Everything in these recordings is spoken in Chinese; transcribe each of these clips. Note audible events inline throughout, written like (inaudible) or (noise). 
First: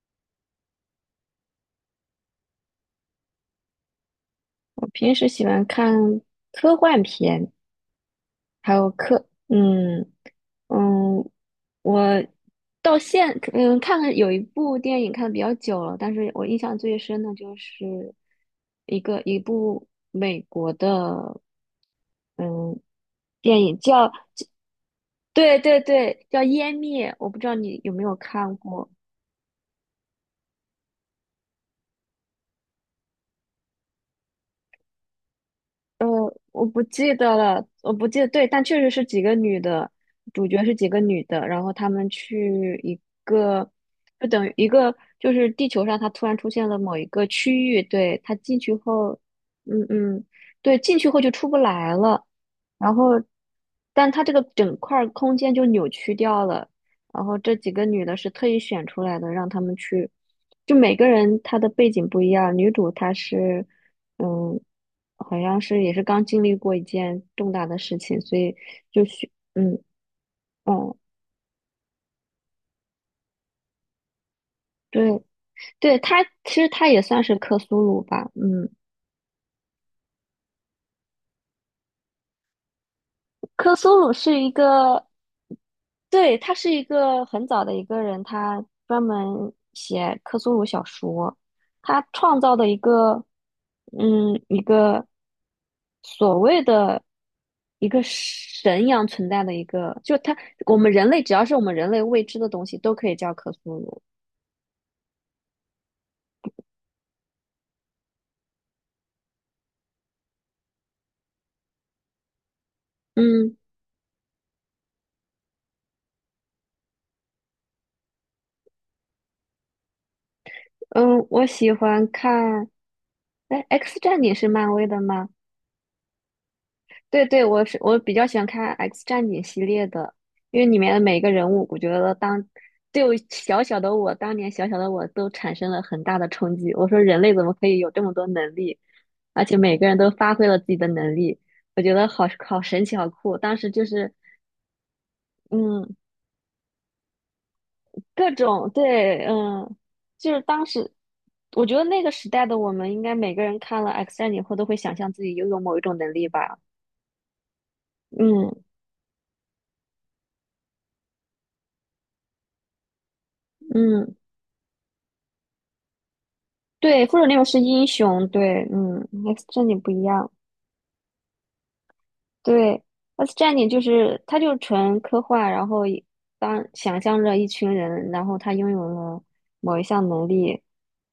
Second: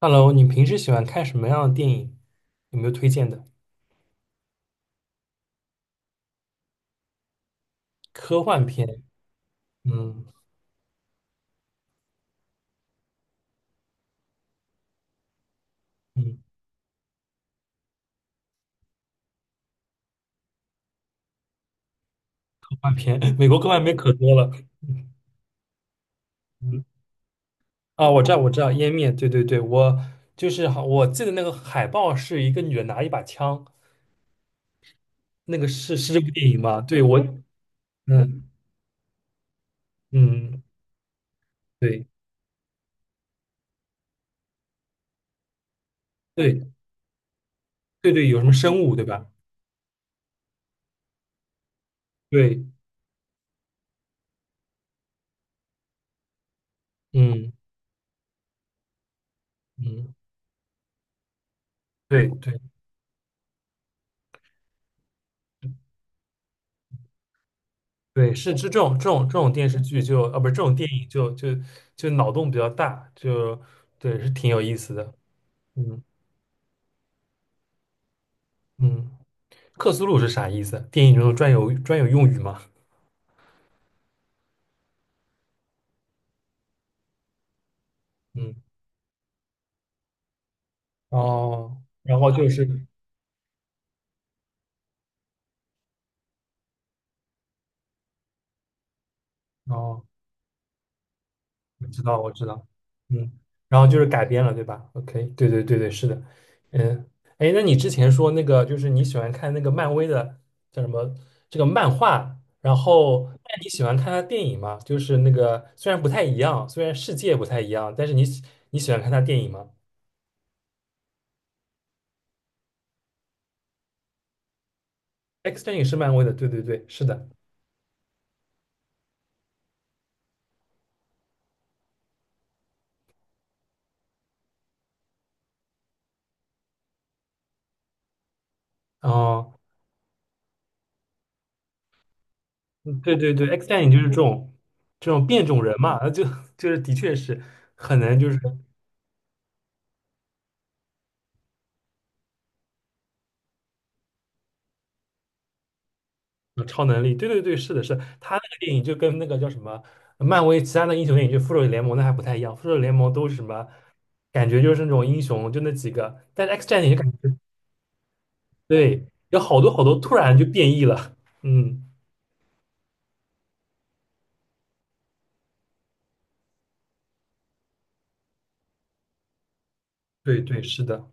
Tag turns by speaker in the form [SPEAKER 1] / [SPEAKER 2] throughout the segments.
[SPEAKER 1] Hello，你平时喜欢看什么样的电影？有没有推荐的？
[SPEAKER 2] 我平时喜欢看科幻片，
[SPEAKER 1] 科幻
[SPEAKER 2] 还
[SPEAKER 1] 片，
[SPEAKER 2] 有科，
[SPEAKER 1] 嗯
[SPEAKER 2] 嗯，我到现嗯看了有一部电影看的比较久了，但是
[SPEAKER 1] 嗯，
[SPEAKER 2] 我印象最深的就是一部美国的
[SPEAKER 1] 科
[SPEAKER 2] 嗯
[SPEAKER 1] 幻片，(laughs) 美国
[SPEAKER 2] 电
[SPEAKER 1] 科
[SPEAKER 2] 影
[SPEAKER 1] 幻片可
[SPEAKER 2] 叫，
[SPEAKER 1] 多了。
[SPEAKER 2] 对对对，叫《湮
[SPEAKER 1] 嗯
[SPEAKER 2] 灭》，我不知道你有没
[SPEAKER 1] 啊，
[SPEAKER 2] 有
[SPEAKER 1] 我知道，我
[SPEAKER 2] 看
[SPEAKER 1] 知道，
[SPEAKER 2] 过。
[SPEAKER 1] 《湮灭》，对对对，我就是好，我记得那个海报是一个女的拿一把枪，那个是
[SPEAKER 2] 呃，
[SPEAKER 1] 是这部电影
[SPEAKER 2] 我
[SPEAKER 1] 吗？
[SPEAKER 2] 不
[SPEAKER 1] 对，
[SPEAKER 2] 记
[SPEAKER 1] 我，
[SPEAKER 2] 得了，我不记得，
[SPEAKER 1] 嗯
[SPEAKER 2] 对，但确实是几个女的，主
[SPEAKER 1] 嗯，
[SPEAKER 2] 角是几个女的，然后她
[SPEAKER 1] 对
[SPEAKER 2] 们去一个，就等于一个，就是地球上它突然出现
[SPEAKER 1] 对
[SPEAKER 2] 了某一个区域，
[SPEAKER 1] 对
[SPEAKER 2] 对，
[SPEAKER 1] 对，
[SPEAKER 2] 它
[SPEAKER 1] 有什么
[SPEAKER 2] 进去
[SPEAKER 1] 生物对
[SPEAKER 2] 后，
[SPEAKER 1] 吧？
[SPEAKER 2] 嗯嗯，对，进去后就出不来了，
[SPEAKER 1] 对，
[SPEAKER 2] 然后，但它这个整块儿空间就扭曲掉了。然后
[SPEAKER 1] 嗯
[SPEAKER 2] 这几个女的是特意选出来的，让她们去，
[SPEAKER 1] 嗯，
[SPEAKER 2] 就每个人她的背景不
[SPEAKER 1] 对
[SPEAKER 2] 一样。
[SPEAKER 1] 对，
[SPEAKER 2] 女主她是，嗯，好像是也是刚经历过一件重大的事情，
[SPEAKER 1] 对，
[SPEAKER 2] 所
[SPEAKER 1] 是
[SPEAKER 2] 以
[SPEAKER 1] 这这种这
[SPEAKER 2] 就
[SPEAKER 1] 种
[SPEAKER 2] 去，
[SPEAKER 1] 这种电视剧就啊，不是这种电
[SPEAKER 2] 哦，
[SPEAKER 1] 影就脑洞比较大，就对，是挺有意思的。
[SPEAKER 2] 对对，
[SPEAKER 1] 嗯
[SPEAKER 2] 她其实她也算是克苏鲁吧，嗯。
[SPEAKER 1] 嗯，克苏鲁是啥意思？电影中专有用语吗？
[SPEAKER 2] 克苏鲁是一个，对，他是一个很早的一个人，
[SPEAKER 1] 嗯
[SPEAKER 2] 他专门写克苏鲁小说，
[SPEAKER 1] 哦，
[SPEAKER 2] 他
[SPEAKER 1] 然后
[SPEAKER 2] 创
[SPEAKER 1] 就
[SPEAKER 2] 造的一
[SPEAKER 1] 是
[SPEAKER 2] 个，一个所谓的一个神一样存在的一个，
[SPEAKER 1] 哦。
[SPEAKER 2] 就他，我们人类只要是我们
[SPEAKER 1] 我
[SPEAKER 2] 人
[SPEAKER 1] 知
[SPEAKER 2] 类
[SPEAKER 1] 道，
[SPEAKER 2] 未
[SPEAKER 1] 我
[SPEAKER 2] 知
[SPEAKER 1] 知
[SPEAKER 2] 的东
[SPEAKER 1] 道，
[SPEAKER 2] 西，都可以
[SPEAKER 1] 嗯，
[SPEAKER 2] 叫克苏
[SPEAKER 1] 然后就
[SPEAKER 2] 鲁。
[SPEAKER 1] 是改编了，对吧？OK，对对对对，是的，嗯，哎，那你之前说那个就是你喜欢看那个漫威的叫什么这个漫画，然后
[SPEAKER 2] 嗯
[SPEAKER 1] 那你喜欢看他电影吗？就是那个虽然不太一样，虽然世界不太一样，但是你喜欢看他电影吗
[SPEAKER 2] 嗯，我喜欢看，哎，《X 战警》是漫威的吗？
[SPEAKER 1] ？X 战警是漫威的，对对对，是
[SPEAKER 2] 对
[SPEAKER 1] 的，
[SPEAKER 2] 对，我比较喜欢看《X 战警》系列的，因为里面的每个人物，我觉得当对，我小小的我，当年小小的我都产生了很大的冲击。我说人类怎么可以有这么多能力，而且
[SPEAKER 1] 哦，
[SPEAKER 2] 每个人都发挥了自己的能力，我觉得好好神奇，
[SPEAKER 1] 嗯
[SPEAKER 2] 好
[SPEAKER 1] 对对
[SPEAKER 2] 酷。
[SPEAKER 1] 对
[SPEAKER 2] 当
[SPEAKER 1] ，X
[SPEAKER 2] 时
[SPEAKER 1] 战
[SPEAKER 2] 就
[SPEAKER 1] 警就是
[SPEAKER 2] 是
[SPEAKER 1] 这种变种人
[SPEAKER 2] 嗯，
[SPEAKER 1] 嘛，那就 (laughs) 就是的确是很难就
[SPEAKER 2] 各
[SPEAKER 1] 是。
[SPEAKER 2] 种对，就是当时我觉得那个时代的我们，应该每个人看了《X 战警》后都会想象自己拥有某一种能力吧。
[SPEAKER 1] 超能力，对对对，是的是的，他那个
[SPEAKER 2] 嗯
[SPEAKER 1] 电影就跟那个叫什么漫威其他的英雄电影，就复仇者联盟那还不太一样，复仇者联盟都是什么，
[SPEAKER 2] 嗯。
[SPEAKER 1] 感觉就是那种英雄就那几个，但是 X 战警就
[SPEAKER 2] 对，
[SPEAKER 1] 感
[SPEAKER 2] 复仇者
[SPEAKER 1] 觉
[SPEAKER 2] 联盟是英雄，对，嗯
[SPEAKER 1] 对，有
[SPEAKER 2] ，X
[SPEAKER 1] 好
[SPEAKER 2] 战
[SPEAKER 1] 多
[SPEAKER 2] 警
[SPEAKER 1] 好
[SPEAKER 2] 不
[SPEAKER 1] 多
[SPEAKER 2] 一
[SPEAKER 1] 突
[SPEAKER 2] 样，
[SPEAKER 1] 然就变异了，嗯，
[SPEAKER 2] 对，X 战警就是它就纯科幻，然后当想象着一群人，然后他拥有了某一项能
[SPEAKER 1] 对对，
[SPEAKER 2] 力，
[SPEAKER 1] 是的，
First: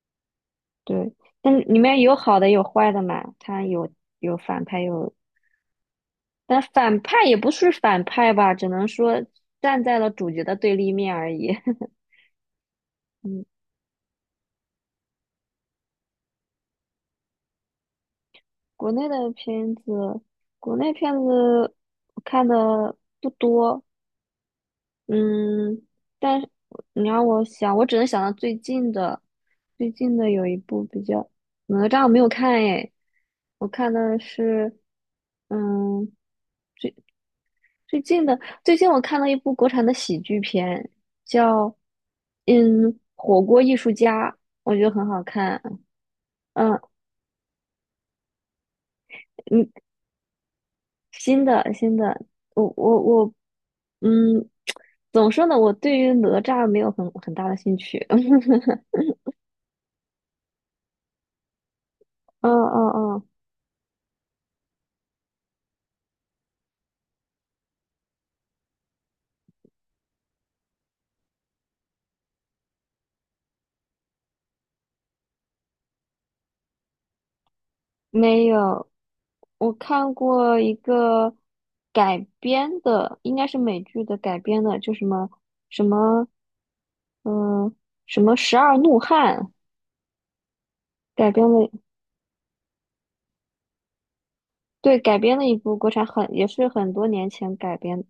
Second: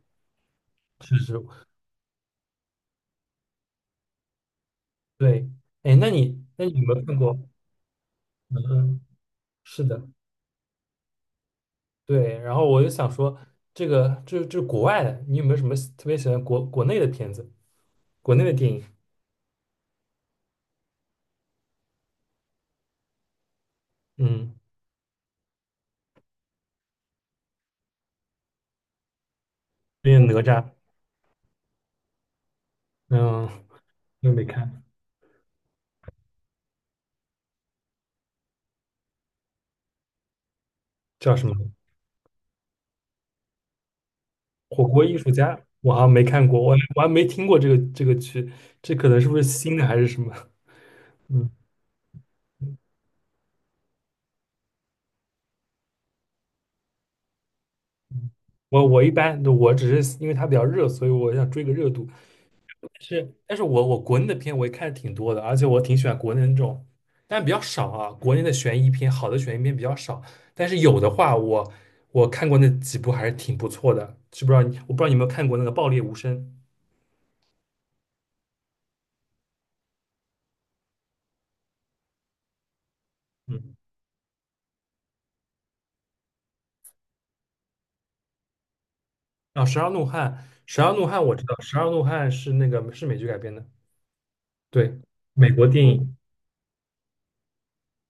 [SPEAKER 2] 对，
[SPEAKER 1] 是是，
[SPEAKER 2] 但里面有好的有坏的嘛，他有反派，
[SPEAKER 1] 对，哎，那你
[SPEAKER 2] 但
[SPEAKER 1] 那你有没
[SPEAKER 2] 反
[SPEAKER 1] 有看
[SPEAKER 2] 派也
[SPEAKER 1] 过？
[SPEAKER 2] 不是反派吧，只能
[SPEAKER 1] 嗯，
[SPEAKER 2] 说
[SPEAKER 1] 是
[SPEAKER 2] 站在
[SPEAKER 1] 的，
[SPEAKER 2] 了主角的对立面而已。(laughs)
[SPEAKER 1] 对，然后我就想说，
[SPEAKER 2] 嗯，
[SPEAKER 1] 这个这国外的，你有没有什么特别喜欢国内的片子，国内的电影？
[SPEAKER 2] 国内的片子，国内片子我看的不多，
[SPEAKER 1] 嗯，
[SPEAKER 2] 嗯，但是你让我想，我只能想到最近的，
[SPEAKER 1] 那个哪
[SPEAKER 2] 有一
[SPEAKER 1] 吒，
[SPEAKER 2] 部哪吒我没有看诶，
[SPEAKER 1] 嗯，
[SPEAKER 2] 我看的
[SPEAKER 1] 又没
[SPEAKER 2] 是，
[SPEAKER 1] 看。
[SPEAKER 2] 嗯，最近的最近我看了一部国产的喜剧片，
[SPEAKER 1] 叫什么
[SPEAKER 2] 叫火锅艺术家，我
[SPEAKER 1] 火
[SPEAKER 2] 觉得
[SPEAKER 1] 锅
[SPEAKER 2] 很
[SPEAKER 1] 艺
[SPEAKER 2] 好
[SPEAKER 1] 术家，
[SPEAKER 2] 看。
[SPEAKER 1] 我好像没看过，我还
[SPEAKER 2] 嗯，
[SPEAKER 1] 我还没听过这个剧，这可能是不是
[SPEAKER 2] 嗯，
[SPEAKER 1] 新的还是什么？
[SPEAKER 2] 新
[SPEAKER 1] 嗯，
[SPEAKER 2] 的新的，我我我，嗯，(tsk) 怎么说呢？我对于哪吒没有很大的兴趣。(laughs) 嗯
[SPEAKER 1] 我一般我只是因为它比较热，所以我想追个热度。
[SPEAKER 2] 嗯
[SPEAKER 1] 但
[SPEAKER 2] 嗯。
[SPEAKER 1] 是但是我国内的片我也看的挺多的，而且我挺喜欢国内的那种，但比较少啊。国内的悬疑片，好的悬疑片比较少，但是有的话我看过那几部还是挺不错的。知不知道你我不知道你有没有看过那个《爆裂无声》？
[SPEAKER 2] 没有，我看过一个改编的，应该是
[SPEAKER 1] 嗯，
[SPEAKER 2] 美剧的改编的，就什么什么，嗯、《十二怒汉》
[SPEAKER 1] 啊，《十二怒汉》，《十二怒汉》
[SPEAKER 2] 改
[SPEAKER 1] 我知
[SPEAKER 2] 编
[SPEAKER 1] 道，
[SPEAKER 2] 的，
[SPEAKER 1] 《十二怒汉》是那个是美剧改编的。
[SPEAKER 2] 对，
[SPEAKER 1] 对，
[SPEAKER 2] 改编的
[SPEAKER 1] 美
[SPEAKER 2] 一
[SPEAKER 1] 国
[SPEAKER 2] 部
[SPEAKER 1] 电
[SPEAKER 2] 国产
[SPEAKER 1] 影，
[SPEAKER 2] 很，也是很多年前改编，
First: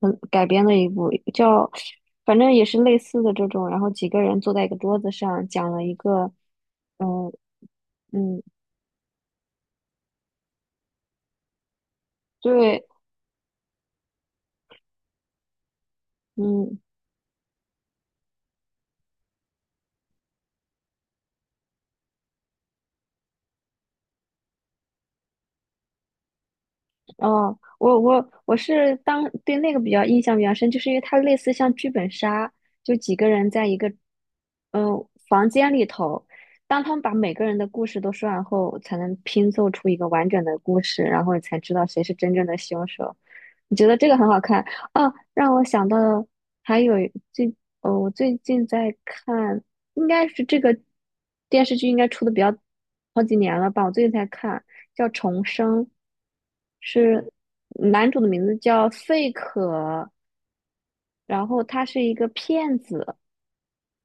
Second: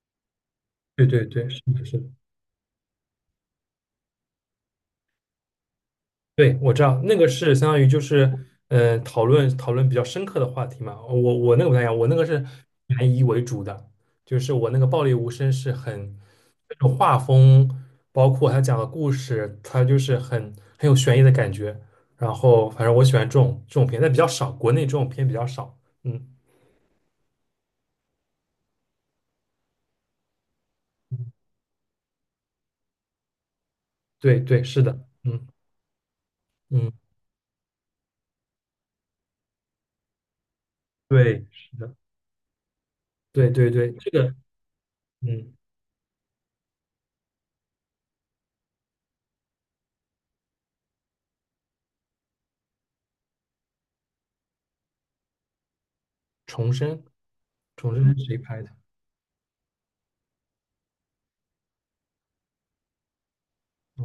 [SPEAKER 2] 很改编的一
[SPEAKER 1] 对
[SPEAKER 2] 部
[SPEAKER 1] 对对，是
[SPEAKER 2] 叫，
[SPEAKER 1] 的，是的，
[SPEAKER 2] 反正也是类似的这种，然后几个人坐在一个桌子上，讲了一个，
[SPEAKER 1] 对，我知道那个
[SPEAKER 2] 嗯
[SPEAKER 1] 是相当于就
[SPEAKER 2] 嗯，
[SPEAKER 1] 是，讨论讨论比较深刻的话题嘛。我那个不太一样，我那个是
[SPEAKER 2] 对，
[SPEAKER 1] 悬疑为主的，就是我那个《暴力无声》是很那
[SPEAKER 2] 嗯。
[SPEAKER 1] 种画风，包括他讲的故事，他就是很有悬疑的感觉。然后反正我喜欢这种片，但比较少，国内这种片比较少。嗯，
[SPEAKER 2] 哦，我是对那个比较印象比较深，就是因为它类似像剧本杀，就几个人在一个
[SPEAKER 1] 对对，是的，嗯
[SPEAKER 2] 房间里头，当
[SPEAKER 1] 嗯，
[SPEAKER 2] 他们把每个人的故事都说完后，才能拼凑出一个完整的故事，然后你
[SPEAKER 1] 对，
[SPEAKER 2] 才知
[SPEAKER 1] 是
[SPEAKER 2] 道
[SPEAKER 1] 的，
[SPEAKER 2] 谁是真正的凶手。
[SPEAKER 1] 对对
[SPEAKER 2] 你觉
[SPEAKER 1] 对，
[SPEAKER 2] 得这
[SPEAKER 1] 这
[SPEAKER 2] 个很
[SPEAKER 1] 个
[SPEAKER 2] 好看啊，让
[SPEAKER 1] 嗯。
[SPEAKER 2] 我想到还有最哦，我最近在看。应该是这个电视剧应该出的比较好几年了吧，我最近才看，叫《重生》，
[SPEAKER 1] 重生，
[SPEAKER 2] 是
[SPEAKER 1] 重
[SPEAKER 2] 男
[SPEAKER 1] 生
[SPEAKER 2] 主
[SPEAKER 1] 是
[SPEAKER 2] 的
[SPEAKER 1] 谁
[SPEAKER 2] 名字
[SPEAKER 1] 拍的？
[SPEAKER 2] 叫费可，然后他是一个骗子，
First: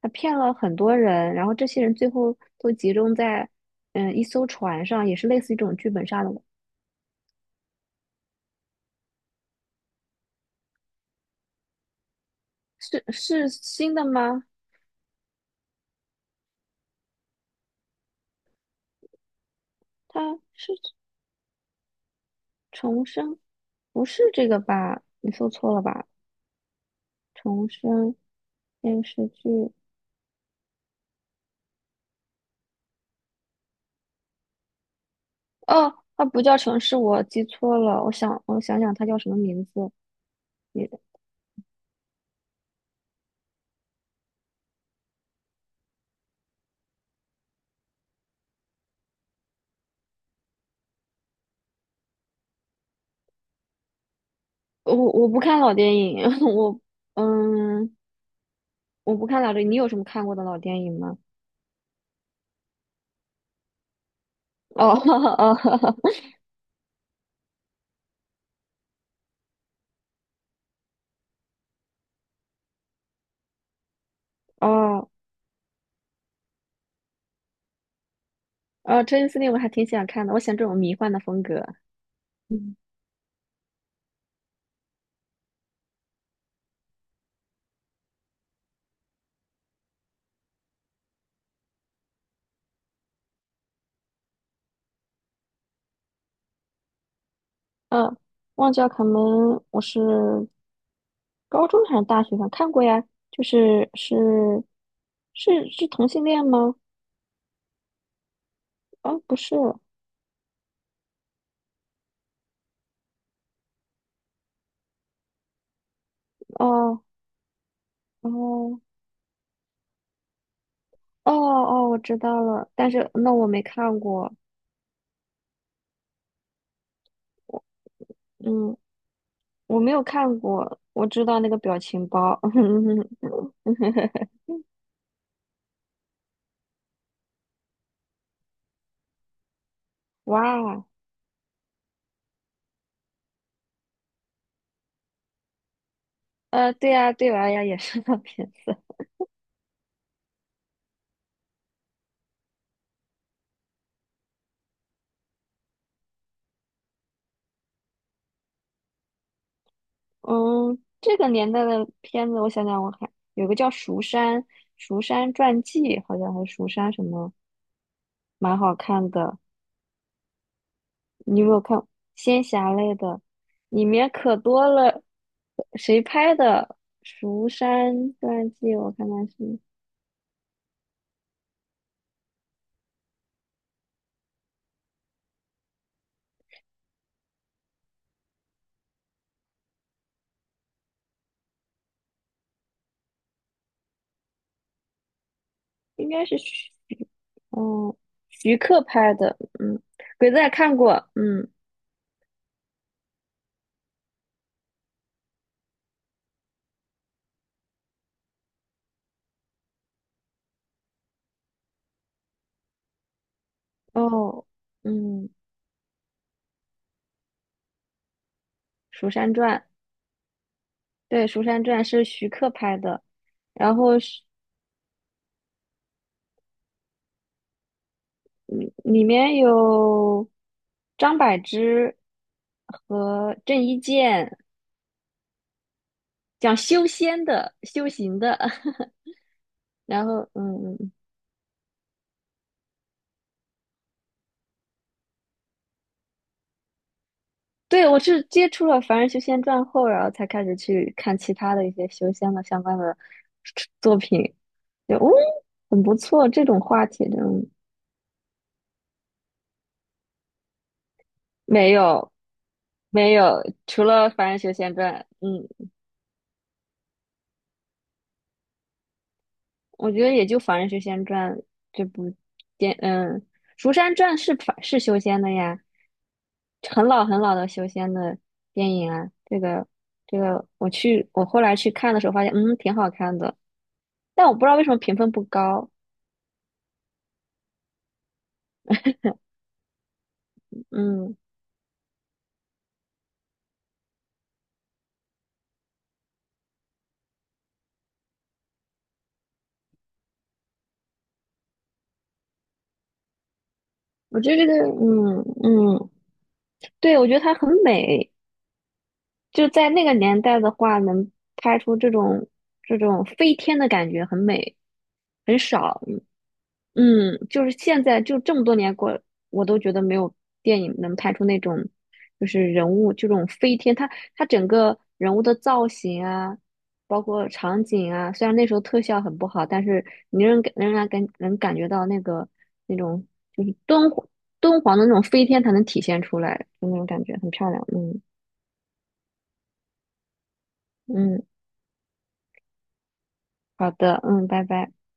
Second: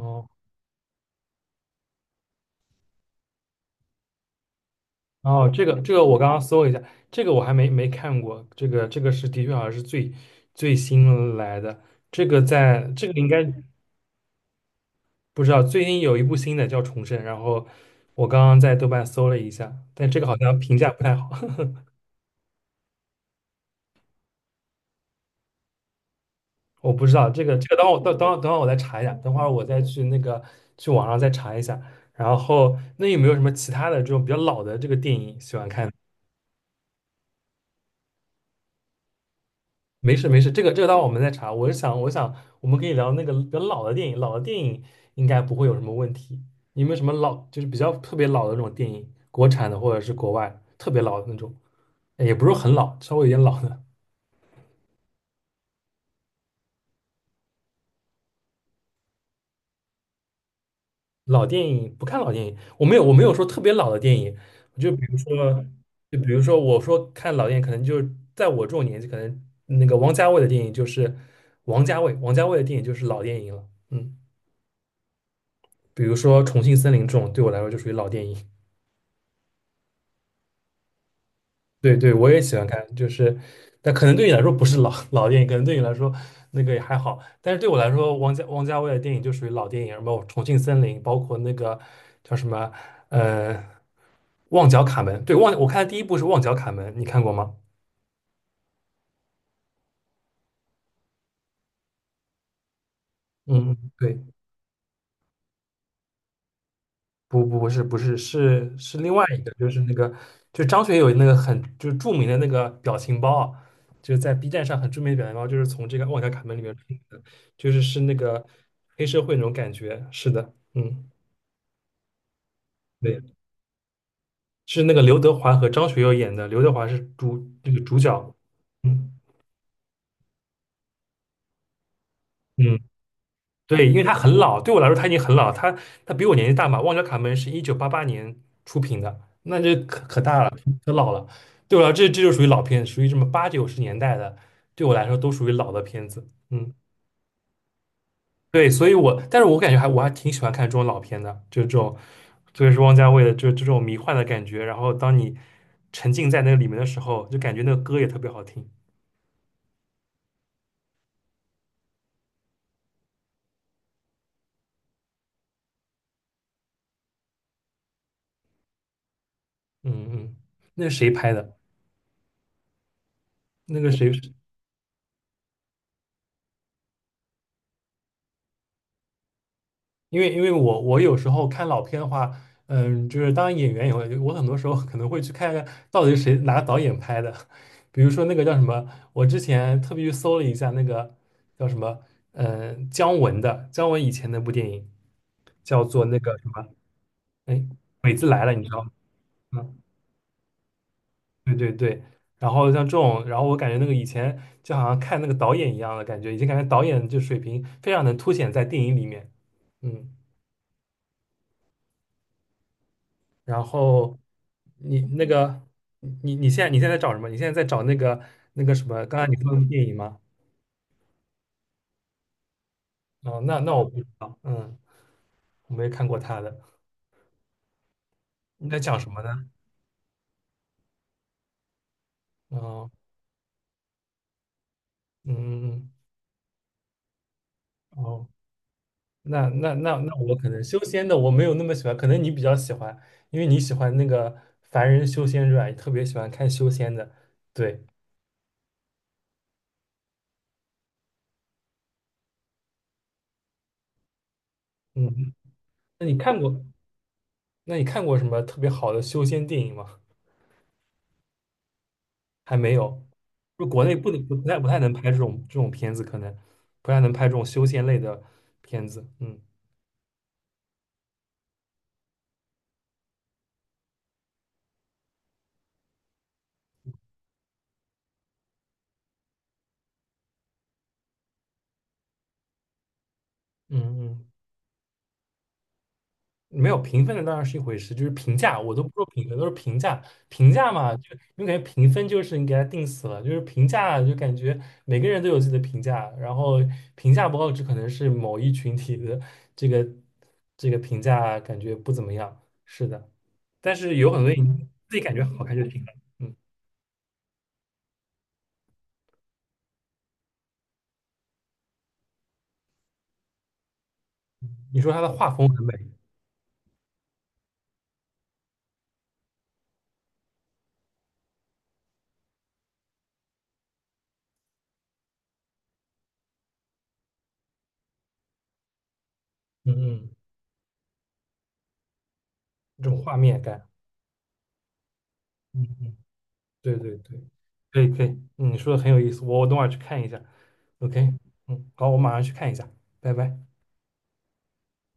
[SPEAKER 2] 他骗了很多人，然后这些人最后都集中在一艘船上，也是类
[SPEAKER 1] 哦，
[SPEAKER 2] 似于
[SPEAKER 1] 这
[SPEAKER 2] 这种
[SPEAKER 1] 个
[SPEAKER 2] 剧
[SPEAKER 1] 这个
[SPEAKER 2] 本
[SPEAKER 1] 我
[SPEAKER 2] 杀
[SPEAKER 1] 刚
[SPEAKER 2] 的，
[SPEAKER 1] 刚搜了一下，这个我还没看过，这个是的确好像是最新来的，这个在
[SPEAKER 2] 是
[SPEAKER 1] 这个应该
[SPEAKER 2] 是新的吗？
[SPEAKER 1] 不知道，最近有一部新的叫《重生》，然后我刚刚在豆瓣搜了一下，但这
[SPEAKER 2] 他
[SPEAKER 1] 个好像评
[SPEAKER 2] 是
[SPEAKER 1] 价不太好，(laughs)
[SPEAKER 2] 重生，不是这个吧？你搜错了吧？
[SPEAKER 1] 我不知道这个这
[SPEAKER 2] 重
[SPEAKER 1] 个等会我
[SPEAKER 2] 生
[SPEAKER 1] 等等会等会我再查一
[SPEAKER 2] 电
[SPEAKER 1] 下，
[SPEAKER 2] 视
[SPEAKER 1] 等会儿我
[SPEAKER 2] 剧。
[SPEAKER 1] 再去那个去网上再查一下，然后那有没有什么其他的这种比较老的这个电影喜欢看？
[SPEAKER 2] 哦，它不叫城市，我记错了。我想，我想想，它叫什么名字？
[SPEAKER 1] 没事没事，这个这
[SPEAKER 2] 你
[SPEAKER 1] 个待会儿我们再查。我是想，我想我们可以聊那个比较老的电影，老的电影应该不会有什么问题。有没有什么老，就是比较特别老的那种电影，国产的或者是国外特别老的那种，也不是很老，稍微有点老的
[SPEAKER 2] 我不看老电影，(laughs) 我嗯，我不看老电影。你有什么看过的老电影吗？
[SPEAKER 1] 老电影。不看老电影，我没有说特别老的电影，就
[SPEAKER 2] 哦
[SPEAKER 1] 比如
[SPEAKER 2] (laughs) 哦
[SPEAKER 1] 说，我说看老电影，可能就是在我这种年纪，可能那个王家卫的电影就是王家卫的电影就是老电影了。嗯，
[SPEAKER 2] 哦
[SPEAKER 1] 比如说《重庆森林》这种，对我来说就属于老电影。
[SPEAKER 2] 哦，《真丝令》我还挺想看的，我喜欢这种迷幻的风格。
[SPEAKER 1] 对对，我也喜欢
[SPEAKER 2] 嗯
[SPEAKER 1] 看，就是，但可能对你来说不是老电影，可能对你来说那个也还好，但是对我来说，王家卫的电影就属于老电影，什么《重庆森林》，包括那个叫什么，呃，《旺角卡门》。对，我看的第一部是《旺角卡门》，你看过吗？
[SPEAKER 2] 嗯，忘记了卡门，我是高中还是大学上看过呀？就
[SPEAKER 1] 嗯，
[SPEAKER 2] 是是
[SPEAKER 1] 对。
[SPEAKER 2] 是是同性恋吗？
[SPEAKER 1] 不是另
[SPEAKER 2] 哦，
[SPEAKER 1] 外
[SPEAKER 2] 不
[SPEAKER 1] 一个，
[SPEAKER 2] 是，
[SPEAKER 1] 就是
[SPEAKER 2] 哦
[SPEAKER 1] 那个就张学友那个很就是著名的那个表情包啊，就是在 B 站上很著名的表情包，就是从这个《旺角卡门》里面出来的，就是那个
[SPEAKER 2] 哦。
[SPEAKER 1] 黑社会那种感觉。是的，嗯，
[SPEAKER 2] 哦哦，我知道了，但是
[SPEAKER 1] 对，
[SPEAKER 2] 那我没看过，
[SPEAKER 1] 是那个刘德华和张学友演的，刘德华是那个主角。
[SPEAKER 2] 嗯，
[SPEAKER 1] 嗯
[SPEAKER 2] 我没有看过，我知道那个表情包，
[SPEAKER 1] 嗯，对，因为他很
[SPEAKER 2] (laughs)
[SPEAKER 1] 老，对我来说他已经很老，他比我年纪大嘛。旺角卡门是1988年出品的，那这可大了，
[SPEAKER 2] 哇，
[SPEAKER 1] 可老了。对我来说，这就属于老片，属于什么八九十年代的，对我来说都属于老的片子。嗯，
[SPEAKER 2] 对呀，对娃呀，也是那片
[SPEAKER 1] 对，
[SPEAKER 2] 子，
[SPEAKER 1] 所以我，但是我感觉还我还挺喜欢看这种老片的，就这种，特别是汪家卫的就这种迷幻的感觉。然后当你沉浸在那个里面的时候，就感觉那个歌也特别好听。
[SPEAKER 2] (laughs) 嗯，这个年代的片子，我想想，我还有个叫《蜀山传记》，好像还是蜀山什么，蛮好看的，
[SPEAKER 1] 嗯嗯，那是谁拍
[SPEAKER 2] 你有没
[SPEAKER 1] 的？
[SPEAKER 2] 有看仙侠类的？
[SPEAKER 1] 那
[SPEAKER 2] 里
[SPEAKER 1] 个
[SPEAKER 2] 面
[SPEAKER 1] 谁？
[SPEAKER 2] 可多了，谁拍的《蜀山传记》？我看看是。
[SPEAKER 1] 因为我有时候看老片的话，嗯，就是当演员以后，我很多时候可能会去看看到底是谁哪个导演拍的，(laughs) 比如说那个叫什么，我之前特别去搜了一下那个叫什么，嗯，姜文以前那部电影叫做
[SPEAKER 2] 应
[SPEAKER 1] 那
[SPEAKER 2] 该
[SPEAKER 1] 个
[SPEAKER 2] 是
[SPEAKER 1] 什么，
[SPEAKER 2] 徐，
[SPEAKER 1] 哎，
[SPEAKER 2] 哦，
[SPEAKER 1] 鬼子来了，
[SPEAKER 2] 徐
[SPEAKER 1] 你知
[SPEAKER 2] 克
[SPEAKER 1] 道吗？
[SPEAKER 2] 拍的，
[SPEAKER 1] 嗯，
[SPEAKER 2] 嗯，鬼子也看过，嗯，
[SPEAKER 1] 对对对。然后像这种，然后我感觉那个以前就好像看那个导演一样的感觉，已经感觉导演就水平非常能凸显在电影里面，嗯。然后
[SPEAKER 2] 哦，
[SPEAKER 1] 你那
[SPEAKER 2] 嗯，
[SPEAKER 1] 个你现在在找什么？你现在在找那个什么？
[SPEAKER 2] 《蜀
[SPEAKER 1] 刚才你
[SPEAKER 2] 山
[SPEAKER 1] 说
[SPEAKER 2] 传》，
[SPEAKER 1] 的电影吗？
[SPEAKER 2] 对，《蜀山传》是徐克拍的，
[SPEAKER 1] 哦，那
[SPEAKER 2] 然
[SPEAKER 1] 我不
[SPEAKER 2] 后
[SPEAKER 1] 知道，嗯，我没看过他的，你
[SPEAKER 2] 嗯
[SPEAKER 1] 在讲
[SPEAKER 2] 里
[SPEAKER 1] 什么
[SPEAKER 2] 面
[SPEAKER 1] 呢？
[SPEAKER 2] 有张柏芝
[SPEAKER 1] 哦，
[SPEAKER 2] 和郑伊健，
[SPEAKER 1] 嗯，
[SPEAKER 2] 讲修仙的、修行
[SPEAKER 1] 哦，
[SPEAKER 2] 的，(laughs)
[SPEAKER 1] 那那那
[SPEAKER 2] 然
[SPEAKER 1] 那
[SPEAKER 2] 后，
[SPEAKER 1] 我可能
[SPEAKER 2] 嗯
[SPEAKER 1] 修
[SPEAKER 2] 嗯。
[SPEAKER 1] 仙的我没有那么喜欢，可能你比较喜欢，因为你喜欢那个凡人修仙传，你特别喜欢看修仙的，对，
[SPEAKER 2] 对，我是接触了《凡人修仙传》后，然后才开始去看其他的一些修仙的相关的作品，就哦，
[SPEAKER 1] 嗯，
[SPEAKER 2] 很不
[SPEAKER 1] 那你
[SPEAKER 2] 错。
[SPEAKER 1] 看
[SPEAKER 2] 这种
[SPEAKER 1] 过
[SPEAKER 2] 话题真
[SPEAKER 1] 那你看过什么特别好的修仙电影吗？
[SPEAKER 2] 没有
[SPEAKER 1] 还没有，
[SPEAKER 2] 没有，
[SPEAKER 1] 就国
[SPEAKER 2] 除
[SPEAKER 1] 内不
[SPEAKER 2] 了
[SPEAKER 1] 能
[SPEAKER 2] 《凡
[SPEAKER 1] 不
[SPEAKER 2] 人修
[SPEAKER 1] 太不
[SPEAKER 2] 仙
[SPEAKER 1] 太能
[SPEAKER 2] 传》，
[SPEAKER 1] 拍这种
[SPEAKER 2] 嗯，
[SPEAKER 1] 这种片子，可能不太能拍这种修仙类的片子。嗯
[SPEAKER 2] 我觉得也就《凡人修仙传》这部电，嗯，《蜀山传》是凡是修仙的呀，很老很老的修仙的电影啊。这个这个，我后来去看的时候发现，挺好看的，
[SPEAKER 1] 嗯
[SPEAKER 2] 但
[SPEAKER 1] 嗯，
[SPEAKER 2] 我不知道为什么评分不高。
[SPEAKER 1] 没有评分的当然是一回事，就是评价，我都不说评分，都是评价。评价嘛，就
[SPEAKER 2] 嗯，
[SPEAKER 1] 因为感觉评分就是你给它定死了，就是评价就感觉每个人都有自己的评价，然后评价不好，只可能是某一群体的这个这个评价感觉不怎么样。是的，但是有
[SPEAKER 2] 我
[SPEAKER 1] 很多
[SPEAKER 2] 觉得这个，
[SPEAKER 1] 你自己感
[SPEAKER 2] 嗯
[SPEAKER 1] 觉好看就行
[SPEAKER 2] 嗯，
[SPEAKER 1] 了。嗯，
[SPEAKER 2] 对，我觉得它很美，就在那个年代的话，能拍出这种飞天的感觉，很美，
[SPEAKER 1] 你说它的画
[SPEAKER 2] 很
[SPEAKER 1] 风很
[SPEAKER 2] 少。
[SPEAKER 1] 美。
[SPEAKER 2] 嗯嗯，就是现在就这么多年过，我都觉得没有电影能拍出那种，就是人物就这种飞天，它整个人物的造型啊，包括场景啊，虽然那时候特效很不好，但
[SPEAKER 1] 嗯
[SPEAKER 2] 是
[SPEAKER 1] 嗯，
[SPEAKER 2] 你仍然能感觉到那个那
[SPEAKER 1] 这种
[SPEAKER 2] 种
[SPEAKER 1] 画面
[SPEAKER 2] 就是
[SPEAKER 1] 感，
[SPEAKER 2] 敦煌的那种飞天才能
[SPEAKER 1] 嗯
[SPEAKER 2] 体
[SPEAKER 1] 嗯，
[SPEAKER 2] 现出来，就
[SPEAKER 1] 对
[SPEAKER 2] 那种
[SPEAKER 1] 对
[SPEAKER 2] 感觉
[SPEAKER 1] 对，
[SPEAKER 2] 很漂亮。
[SPEAKER 1] 可以
[SPEAKER 2] 嗯
[SPEAKER 1] 可以，嗯你说的很有意思，我等会儿去看一下。OK，
[SPEAKER 2] 嗯，
[SPEAKER 1] 嗯，好，我马上去看一下，拜拜。
[SPEAKER 2] 好的，嗯，拜拜。